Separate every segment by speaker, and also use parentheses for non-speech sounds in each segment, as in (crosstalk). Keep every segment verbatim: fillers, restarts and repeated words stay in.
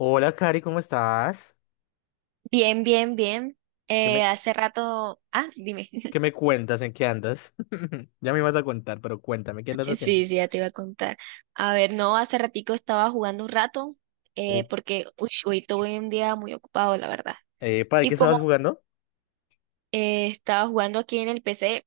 Speaker 1: Hola, Cari, ¿cómo estás?
Speaker 2: Bien, bien, bien.
Speaker 1: ¿Qué
Speaker 2: Eh,
Speaker 1: me,
Speaker 2: hace rato, ah, dime. (laughs)
Speaker 1: qué me cuentas? ¿En qué andas? (laughs) Ya me ibas a contar, pero cuéntame, ¿qué andas
Speaker 2: Sí,
Speaker 1: haciendo?
Speaker 2: sí, ya te iba a contar. A ver, no, hace ratico estaba jugando un rato,
Speaker 1: Uh,
Speaker 2: eh, porque uy, hoy tuve un día muy ocupado, la verdad.
Speaker 1: Epa, ¿de
Speaker 2: Y
Speaker 1: qué
Speaker 2: como
Speaker 1: estabas jugando?
Speaker 2: eh, estaba jugando aquí en el P C,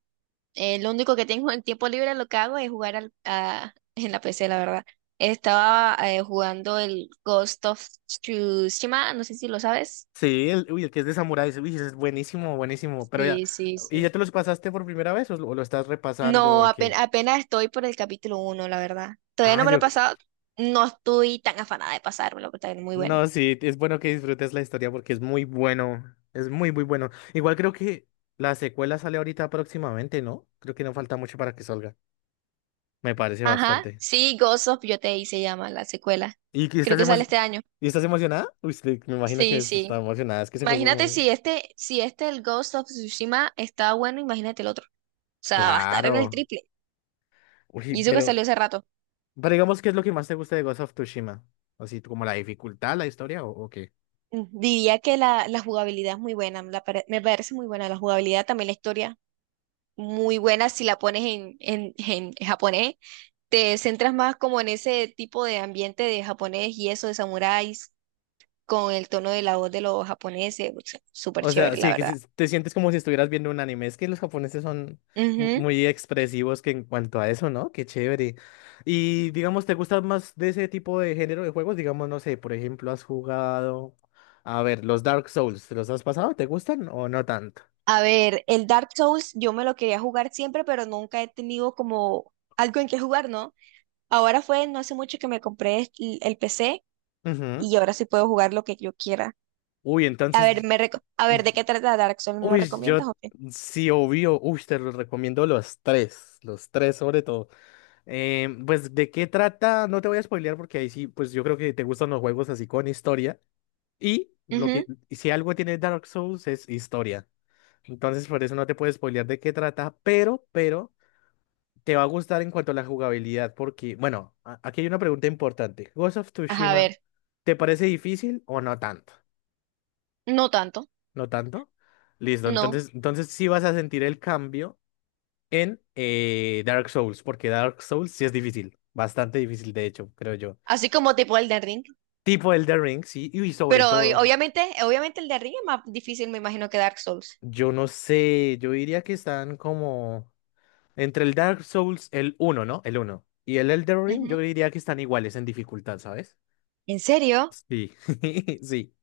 Speaker 2: eh, lo único que tengo en tiempo libre lo que hago es jugar al, a- (laughs) en la P C, la verdad. Estaba eh, jugando el Ghost of Tsushima, no sé si lo sabes.
Speaker 1: Sí, el, uy, el que es de samuráis, uy, ese es buenísimo, buenísimo, pero ya,
Speaker 2: Sí, sí,
Speaker 1: ¿y
Speaker 2: sí.
Speaker 1: ya te los pasaste por primera vez o lo, o lo estás repasando
Speaker 2: No,
Speaker 1: o
Speaker 2: apen-
Speaker 1: qué?
Speaker 2: apenas, estoy por el capítulo uno la verdad. Todavía
Speaker 1: Ah,
Speaker 2: no me lo he
Speaker 1: yo,
Speaker 2: pasado. No estoy tan afanada de pasármelo, pero está muy bueno.
Speaker 1: no, sí, es bueno que disfrutes la historia porque es muy bueno, es muy, muy bueno. Igual creo que la secuela sale ahorita próximamente, ¿no? Creo que no falta mucho para que salga, me parece
Speaker 2: Ajá,
Speaker 1: bastante.
Speaker 2: sí, Ghost of Yotei se llama la secuela.
Speaker 1: ¿Y que
Speaker 2: Creo
Speaker 1: estás
Speaker 2: que sale
Speaker 1: emo-
Speaker 2: este año.
Speaker 1: ¿Y estás emocionada? Uy, sí, me imagino que
Speaker 2: Sí, sí.
Speaker 1: está emocionada, es que se fue.
Speaker 2: Imagínate
Speaker 1: como-
Speaker 2: si este, si este, el Ghost of Tsushima, está bueno, imagínate el otro. O sea, va a estar en
Speaker 1: Claro.
Speaker 2: el triple.
Speaker 1: Uy,
Speaker 2: Y eso que
Speaker 1: pero,
Speaker 2: salió hace rato.
Speaker 1: pero digamos, ¿qué es lo que más te gusta de Ghost of Tsushima? Así, como la dificultad, la historia o, o qué?
Speaker 2: Diría que la, la jugabilidad es muy buena, la pare- me parece muy buena la jugabilidad, también la historia, muy buena si la pones en, en, en japonés te centras más como en ese tipo de ambiente de japonés y eso de samuráis con el tono de la voz de los japoneses, o sea, súper
Speaker 1: O sea,
Speaker 2: chévere, la
Speaker 1: sí, que
Speaker 2: verdad.
Speaker 1: si- te sientes como si estuvieras viendo un anime. Es que los japoneses son mu-
Speaker 2: Ujú.
Speaker 1: muy expresivos que en cuanto a eso, ¿no? Qué chévere. Y digamos, ¿te gusta más de ese tipo de género de juegos? Digamos, no sé, por ejemplo, has jugado... A ver, los Dark Souls, ¿te los has pasado? ¿Te gustan o no tanto?
Speaker 2: A ver, el Dark Souls yo me lo quería jugar siempre, pero nunca he tenido como algo en que jugar, ¿no? Ahora fue no hace mucho que me compré el, el P C
Speaker 1: Ujú.
Speaker 2: y ahora sí puedo jugar lo que yo quiera.
Speaker 1: Uy,
Speaker 2: A ver,
Speaker 1: entonces,
Speaker 2: me reco- a ver, ¿de qué trata Dark Souls? ¿Me lo
Speaker 1: uy, yo
Speaker 2: recomiendas o qué?
Speaker 1: sí, obvio, uy, te los recomiendo los tres, los tres sobre todo. Eh, pues, ¿de qué trata? No te voy a spoilear porque ahí sí, pues yo creo que te gustan los juegos así con historia. Y lo
Speaker 2: Ujú.
Speaker 1: que, si algo tiene Dark Souls es historia. Entonces, por eso no te puedo spoilear de qué trata, pero, pero, te va a gustar en cuanto a la jugabilidad porque, bueno, a- aquí hay una pregunta importante. ¿Ghost of
Speaker 2: Ajá, a
Speaker 1: Tsushima,
Speaker 2: ver,
Speaker 1: ¿te parece difícil o no tanto?
Speaker 2: no tanto,
Speaker 1: No tanto. Listo,
Speaker 2: no.
Speaker 1: entonces, entonces sí vas a sentir el cambio en eh, Dark Souls, porque Dark Souls sí es difícil, bastante difícil de hecho, creo yo.
Speaker 2: Así como tipo Elden Ring.
Speaker 1: Tipo Elden Ring, sí, y sobre
Speaker 2: Pero ob-
Speaker 1: todo,
Speaker 2: obviamente, obviamente el de arriba es más difícil, me imagino, que Dark Souls.
Speaker 1: yo no sé, yo diría que están como entre el Dark Souls, el uno ¿no? El uno y el Elden Ring, yo
Speaker 2: Ujú.
Speaker 1: diría que están iguales en dificultad, ¿sabes?
Speaker 2: ¿En serio?
Speaker 1: Sí, (laughs) sí.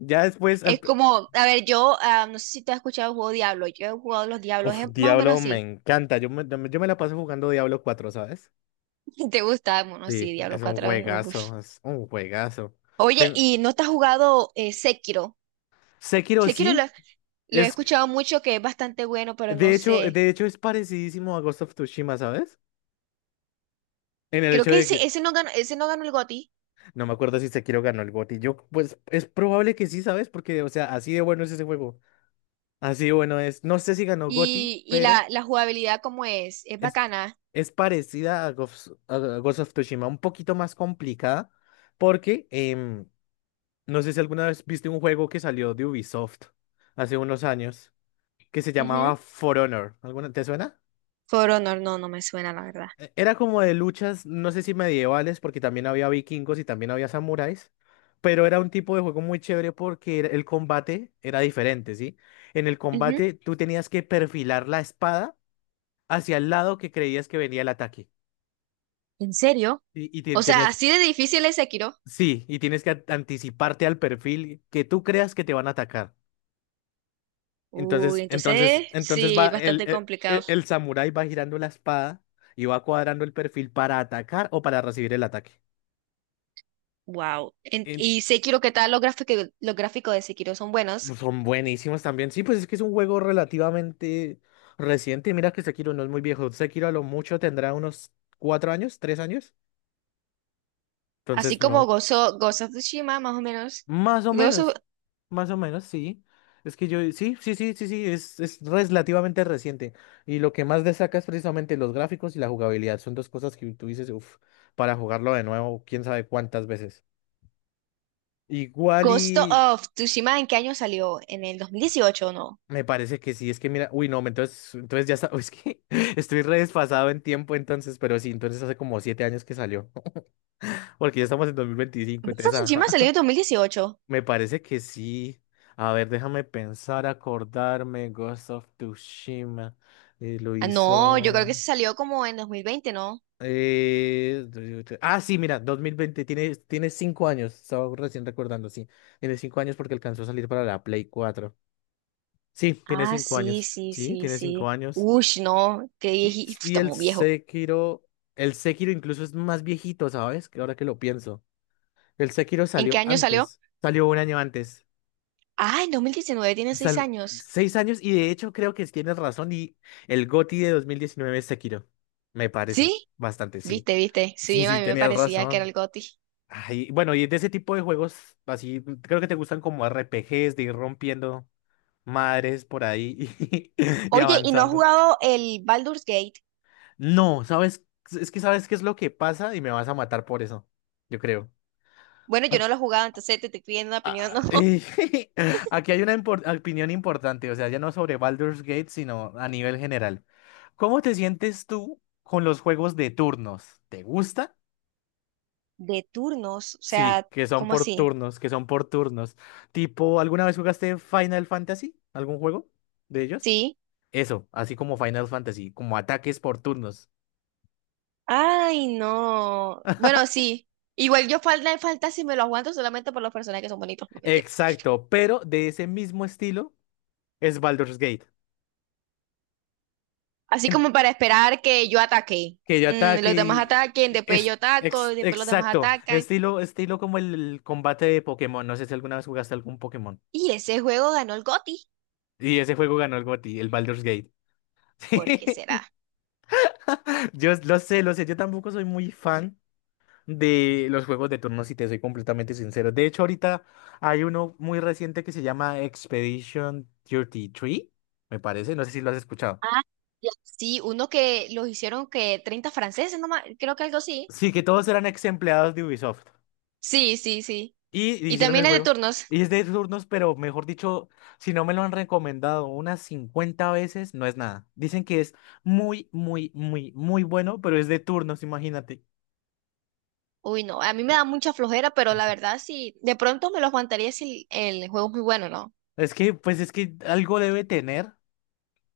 Speaker 1: Ya después, al...
Speaker 2: Es
Speaker 1: pr-
Speaker 2: como, a ver, yo ah, no sé si tú has escuchado el juego Diablo. Yo he jugado los Diablos,
Speaker 1: uf,
Speaker 2: es más o menos
Speaker 1: Diablo me
Speaker 2: así.
Speaker 1: encanta, yo me, yo me la paso jugando Diablo cuatro ¿sabes?
Speaker 2: (laughs) ¿Te gusta? Bueno, sí,
Speaker 1: Sí,
Speaker 2: Diablo
Speaker 1: es un
Speaker 2: cuatro eh, uf.
Speaker 1: juegazo, es un juegazo.
Speaker 2: Oye,
Speaker 1: Te-
Speaker 2: ¿y no te has jugado eh, Sekiro?
Speaker 1: Sekiro
Speaker 2: Sekiro
Speaker 1: sí,
Speaker 2: lo, lo he
Speaker 1: es,
Speaker 2: escuchado mucho, que es bastante bueno, pero no
Speaker 1: de hecho,
Speaker 2: sé.
Speaker 1: de hecho es parecidísimo a Ghost of Tsushima, ¿sabes? En el
Speaker 2: Creo
Speaker 1: hecho
Speaker 2: que
Speaker 1: de
Speaker 2: ese,
Speaker 1: que,
Speaker 2: ese no ganó, ese no ganó el G O T Y.
Speaker 1: no me acuerdo si Sekiro ganó el G O T Y, yo, pues, es probable que sí, ¿sabes? Porque, o sea, así de bueno es ese juego, así de bueno es, no sé si ganó G O T Y,
Speaker 2: Y, y la,
Speaker 1: pero
Speaker 2: la jugabilidad, ¿cómo es? Es
Speaker 1: es,
Speaker 2: bacana.
Speaker 1: es parecida a Ghost, a Ghost of Tsushima, un poquito más complicada, porque, em, no sé si alguna vez viste un juego que salió de Ubisoft hace unos años, que se
Speaker 2: Ujú.
Speaker 1: llamaba For Honor. ¿Alguna, te suena?
Speaker 2: For Honor, no, no me suena, la verdad.
Speaker 1: E- Era como de luchas, no sé si medievales, porque también había vikingos y también había samuráis, pero era un tipo de juego muy chévere porque era- el combate era diferente, ¿sí? En el
Speaker 2: Ujú.
Speaker 1: combate tú tenías que perfilar la espada hacia el lado que creías que venía el ataque.
Speaker 2: ¿En serio?
Speaker 1: Y, y te-
Speaker 2: O sea,
Speaker 1: tenías,
Speaker 2: así de difícil es Sekiro.
Speaker 1: sí, y tienes que a- anticiparte al perfil que tú creas que te van a atacar.
Speaker 2: Uy,
Speaker 1: Entonces, entonces,
Speaker 2: entonces
Speaker 1: entonces va
Speaker 2: sí,
Speaker 1: el,
Speaker 2: bastante
Speaker 1: el, el-
Speaker 2: complicado.
Speaker 1: el samurái va girando la espada y va cuadrando el perfil para atacar o para recibir el ataque.
Speaker 2: Wow.
Speaker 1: En-
Speaker 2: Y Sekiro, ¿qué tal? Los gráficos, los gráficos de Sekiro son buenos.
Speaker 1: pues, son buenísimos también. Sí, pues es que es un juego relativamente reciente. Mira que Sekiro no es muy viejo. Sekiro a lo mucho tendrá unos cuatro años, tres años.
Speaker 2: Así
Speaker 1: Entonces,
Speaker 2: como
Speaker 1: no.
Speaker 2: Gozo- Ghost of Tsushima, más o menos.
Speaker 1: Más o
Speaker 2: Ghost of,
Speaker 1: menos, más o menos, sí. Es que yo, sí, sí, sí, sí, sí, es, es relativamente reciente. Y lo que más destaca es precisamente los gráficos y la jugabilidad. Son dos cosas que tú dices, uff, para jugarlo de nuevo, quién sabe cuántas veces. Igual
Speaker 2: Ghost
Speaker 1: y
Speaker 2: of Tsushima, ¿en qué año salió? ¿En el dos mil dieciocho o no?
Speaker 1: me parece que sí, es que mira, uy, no, entonces, entonces ya está, (laughs) es que estoy re desfasado en tiempo entonces, pero sí, entonces hace como siete años que salió, (laughs) porque ya estamos en dos mil veinticinco
Speaker 2: Ghost of
Speaker 1: entonces,
Speaker 2: Tsushima
Speaker 1: ajá.
Speaker 2: salió en dos mil dieciocho.
Speaker 1: Me parece que sí. A ver, déjame pensar, acordarme. Ghost of Tsushima. Eh, lo
Speaker 2: Ah, no, yo creo que
Speaker 1: hizo.
Speaker 2: se salió como en dos mil veinte, ¿no?
Speaker 1: eh, Ah, sí, mira, dos mil veinte tiene, tiene cinco años. Estaba recién recordando, sí. Tiene cinco años porque alcanzó a salir para la Play cuatro. Sí, tiene
Speaker 2: Ah,
Speaker 1: cinco
Speaker 2: sí,
Speaker 1: años.
Speaker 2: sí,
Speaker 1: Sí,
Speaker 2: sí,
Speaker 1: tiene cinco
Speaker 2: sí.
Speaker 1: años.
Speaker 2: Ush, no, qué
Speaker 1: Y,
Speaker 2: vieji- (laughs)
Speaker 1: y
Speaker 2: está
Speaker 1: el
Speaker 2: muy viejo.
Speaker 1: Sekiro. El Sekiro incluso es más viejito, ¿sabes? Que ahora que lo pienso. El Sekiro
Speaker 2: ¿En qué
Speaker 1: salió
Speaker 2: año salió?
Speaker 1: antes. Salió un año antes.
Speaker 2: Ah, en dos mil diecinueve. Tiene seis
Speaker 1: Sal-
Speaker 2: años.
Speaker 1: Seis años y de hecho creo que tienes razón y el G O T Y de dos mil diecinueve es Sekiro. Me parece
Speaker 2: ¿Sí?
Speaker 1: bastante, sí.
Speaker 2: Viste, viste. Sí,
Speaker 1: Sí,
Speaker 2: a
Speaker 1: sí,
Speaker 2: mí me
Speaker 1: tenías
Speaker 2: parecía que era
Speaker 1: razón.
Speaker 2: el G O T Y.
Speaker 1: Ay, bueno, y de ese tipo de juegos así, creo que te gustan como R P Gs de ir rompiendo madres por ahí y, (laughs) y
Speaker 2: Oye, ¿y no has
Speaker 1: avanzando.
Speaker 2: jugado el Baldur's Gate?
Speaker 1: No, ¿sabes? Es que sabes qué es lo que pasa y me vas a matar por eso, yo creo.
Speaker 2: Bueno, yo no lo he jugado, entonces te estoy pidiendo una opinión, (laughs)
Speaker 1: Ah,
Speaker 2: ¿no?
Speaker 1: y (laughs) aquí hay una impor- opinión importante, o sea, ya no sobre Baldur's Gate, sino a nivel general. ¿Cómo te sientes tú con los juegos de turnos? ¿Te gusta?
Speaker 2: De turnos, o
Speaker 1: Sí,
Speaker 2: sea,
Speaker 1: que son
Speaker 2: ¿cómo
Speaker 1: por
Speaker 2: así?
Speaker 1: turnos, que son por turnos. Tipo, ¿alguna vez jugaste Final Fantasy? ¿Algún juego de ellos?
Speaker 2: Sí.
Speaker 1: Eso, así como Final Fantasy, como ataques por turnos.
Speaker 2: Ay, no. Bueno,
Speaker 1: (laughs)
Speaker 2: sí. Igual yo falta falta si me lo aguanto solamente por los personajes que son bonitos, no me tienen.
Speaker 1: Exacto, pero de ese mismo estilo es Baldur's Gate.
Speaker 2: Así como para esperar que yo ataque.
Speaker 1: Que yo
Speaker 2: Mm,
Speaker 1: ataque
Speaker 2: los demás
Speaker 1: y...
Speaker 2: ataquen, después
Speaker 1: Es,
Speaker 2: yo ataco,
Speaker 1: ex-
Speaker 2: y después los demás
Speaker 1: exacto,
Speaker 2: atacan.
Speaker 1: estilo, estilo como el combate de Pokémon. No sé si alguna vez jugaste algún Pokémon.
Speaker 2: Y ese juego ganó el G O T Y.
Speaker 1: Y ese juego ganó el G O T Y, el Baldur's Gate.
Speaker 2: ¿Por qué será?
Speaker 1: (laughs) Yo lo sé, lo sé, yo tampoco soy muy fan de los juegos de turnos, si te soy completamente sincero. De hecho, ahorita hay uno muy reciente que se llama Expedition treinta y tres, me parece, no sé si lo has escuchado.
Speaker 2: Sí, uno que los hicieron que treinta franceses nomás, creo que algo así.
Speaker 1: Sí, que todos eran ex empleados de Ubisoft.
Speaker 2: Sí, sí, sí.
Speaker 1: Y
Speaker 2: Y
Speaker 1: hicieron
Speaker 2: también
Speaker 1: el
Speaker 2: hay de
Speaker 1: juego.
Speaker 2: turnos.
Speaker 1: Y es de turnos, pero mejor dicho, si no me lo han recomendado unas cincuenta veces, no es nada. Dicen que es muy, muy, muy, muy bueno, pero es de turnos, imagínate.
Speaker 2: Uy, no, a mí me da mucha flojera, pero la verdad sí, de pronto me los aguantaría si el el juego es muy bueno, ¿no?
Speaker 1: Es que, pues es que algo debe tener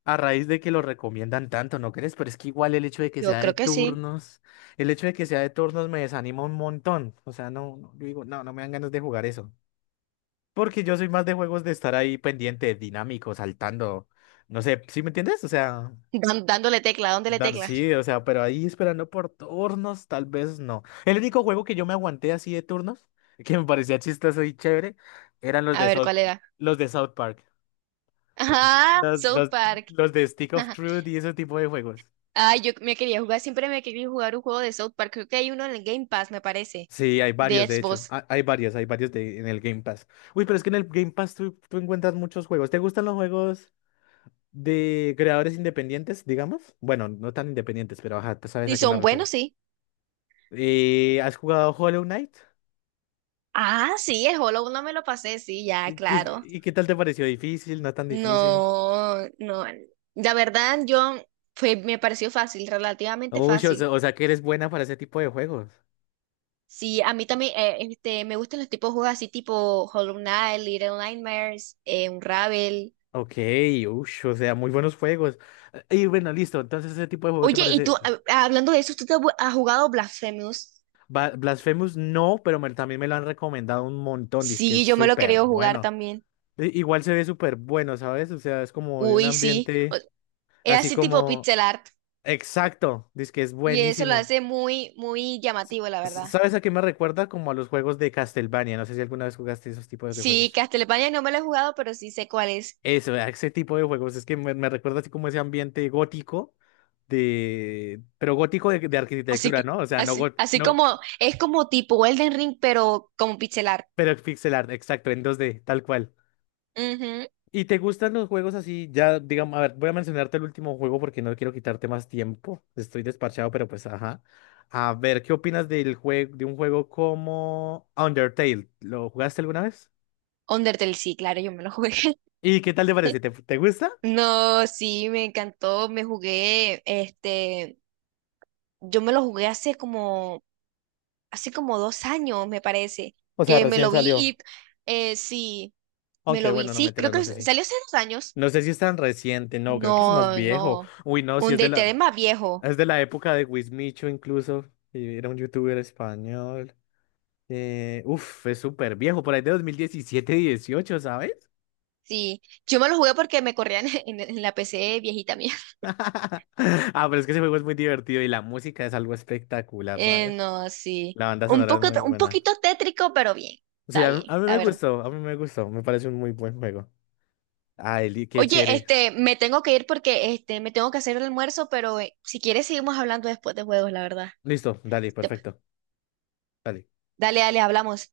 Speaker 1: a raíz de que lo recomiendan tanto, ¿no crees? Pero es que igual el hecho de que
Speaker 2: Yo
Speaker 1: sea de
Speaker 2: creo que sí.
Speaker 1: turnos, el hecho de que sea de turnos me desanima un montón. O sea, no, no, yo digo, no, no me dan ganas de jugar eso. Porque yo soy más de juegos de estar ahí pendiente, dinámico, saltando. No sé, ¿sí me entiendes? O sea.
Speaker 2: Dan- dándole tecla, dándole
Speaker 1: Dan-
Speaker 2: tecla.
Speaker 1: sí, o sea, pero ahí esperando por turnos, tal vez no. El único juego que yo me aguanté así de turnos, (laughs) que me parecía chistoso y chévere, eran los
Speaker 2: A
Speaker 1: de
Speaker 2: ver,
Speaker 1: South,
Speaker 2: ¿cuál era?
Speaker 1: los de South Park, los,
Speaker 2: Ajá,
Speaker 1: los,
Speaker 2: South
Speaker 1: los,
Speaker 2: Park.
Speaker 1: los de Stick of Truth
Speaker 2: (laughs)
Speaker 1: y ese tipo de juegos.
Speaker 2: Ay, yo me quería jugar, siempre me quería jugar un juego de South Park. Creo que hay uno en el Game Pass, me parece,
Speaker 1: Sí, hay
Speaker 2: de
Speaker 1: varios, de hecho.
Speaker 2: Xbox.
Speaker 1: Ha- Hay varios, hay varios de, en el Game Pass. Uy, pero es que en el Game Pass tú, tú encuentras muchos juegos. ¿Te gustan los juegos de creadores independientes, digamos? Bueno, no tan independientes, pero ajá, tú sabes
Speaker 2: Y
Speaker 1: a qué me
Speaker 2: son
Speaker 1: refiero.
Speaker 2: buenos, sí.
Speaker 1: Eh, ¿has jugado Hollow Knight?
Speaker 2: Ah, sí, el Hollow no me lo pasé, sí, ya,
Speaker 1: ¿Y qué,
Speaker 2: claro.
Speaker 1: y qué tal te pareció? ¿Difícil? ¿No tan difícil?
Speaker 2: No, no. La verdad, yo fue, me pareció fácil, relativamente
Speaker 1: Uy, o
Speaker 2: fácil.
Speaker 1: sea, o sea que eres buena para ese tipo de juegos.
Speaker 2: Sí, a mí también eh, este, me gustan los tipos de juegos así tipo Hollow Knight, Little Nightmares, eh, Unravel.
Speaker 1: Ok, uy, o sea, muy buenos juegos. Eh, Y bueno, listo. Entonces, ese tipo de juego te
Speaker 2: Oye, y tú,
Speaker 1: parece.
Speaker 2: ah, ah, hablando de eso, ¿tú te has bu- has jugado Blasphemous?
Speaker 1: Ba- Blasphemous no, pero me- también me lo han recomendado un montón. Dice que es
Speaker 2: Sí, yo me lo he
Speaker 1: súper
Speaker 2: querido jugar
Speaker 1: bueno.
Speaker 2: también.
Speaker 1: I- Igual se ve súper bueno, ¿sabes? O sea, es como de un
Speaker 2: Uy, sí. O-
Speaker 1: ambiente
Speaker 2: Es
Speaker 1: así
Speaker 2: así tipo
Speaker 1: como.
Speaker 2: pixel art.
Speaker 1: Exacto, dice que es
Speaker 2: Y eso lo
Speaker 1: buenísimo.
Speaker 2: hace muy, muy
Speaker 1: S-
Speaker 2: llamativo, la
Speaker 1: s-
Speaker 2: verdad.
Speaker 1: ¿Sabes a qué me recuerda? Como a los juegos de Castlevania. No sé si alguna vez jugaste esos tipos de
Speaker 2: Sí,
Speaker 1: juegos.
Speaker 2: Castlevania no me lo he jugado, pero sí sé cuál es.
Speaker 1: Eso, ¿verdad? Ese tipo de juegos, es que me, me recuerda así como ese ambiente gótico de, pero gótico de, de
Speaker 2: Así
Speaker 1: arquitectura,
Speaker 2: que,
Speaker 1: ¿no? O sea, no
Speaker 2: así,
Speaker 1: got-
Speaker 2: así
Speaker 1: no,
Speaker 2: como, es como tipo Elden Ring, pero como pixelar.
Speaker 1: pero pixel art, exacto, en dos d tal cual.
Speaker 2: Ujú.
Speaker 1: ¿Y te gustan los juegos así? Ya, digamos, a ver, voy a mencionarte el último juego porque no quiero quitarte más tiempo. Estoy desparchado, pero pues, ajá. A ver, ¿qué opinas del juego, de un juego como Undertale? ¿Lo jugaste alguna vez?
Speaker 2: Undertale, sí, claro, yo me lo jugué. (laughs)
Speaker 1: ¿Y qué tal te parece? ¿Te, te gusta?
Speaker 2: No, sí, me encantó, me jugué, este, yo me lo jugué hace como, hace como dos años, me parece,
Speaker 1: O sea,
Speaker 2: que me
Speaker 1: recién
Speaker 2: lo vi
Speaker 1: salió.
Speaker 2: y, eh, sí, me
Speaker 1: Aunque
Speaker 2: lo vi,
Speaker 1: bueno, no me
Speaker 2: sí, creo
Speaker 1: enteras,
Speaker 2: que
Speaker 1: no sé
Speaker 2: s-
Speaker 1: si.
Speaker 2: salió hace dos años.
Speaker 1: No sé si es tan reciente, no, creo que es más
Speaker 2: No,
Speaker 1: viejo.
Speaker 2: no,
Speaker 1: Uy, no, si
Speaker 2: un
Speaker 1: es de
Speaker 2: D T es
Speaker 1: la,
Speaker 2: más viejo,
Speaker 1: es de la época de Wismicho incluso. Y era un youtuber español. Eh, uf, es súper viejo, por ahí de dos mil diecisiete, dieciocho, ¿sabes?
Speaker 2: sí, yo me lo jugué porque me corrían (laughs) en, en la P C viejita mía.
Speaker 1: (laughs) Ah, pero es que ese juego es muy divertido y la música es algo espectacular,
Speaker 2: Eh,
Speaker 1: ¿sabes?
Speaker 2: no, sí.
Speaker 1: La banda
Speaker 2: Un
Speaker 1: sonora es
Speaker 2: poco,
Speaker 1: muy
Speaker 2: un
Speaker 1: buena.
Speaker 2: poquito tétrico, pero bien.
Speaker 1: Sí,
Speaker 2: Está
Speaker 1: a mí,
Speaker 2: bien,
Speaker 1: a mí
Speaker 2: la
Speaker 1: me
Speaker 2: verdad.
Speaker 1: gustó, a mí me gustó, me parece un muy buen juego. Ay, li- qué
Speaker 2: Oye,
Speaker 1: chévere.
Speaker 2: este, me tengo que ir porque este, me tengo que hacer el almuerzo, pero eh, si quieres seguimos hablando después de juegos, la verdad.
Speaker 1: Listo, dale,
Speaker 2: Te-
Speaker 1: perfecto. Dale.
Speaker 2: Dale, dale, hablamos.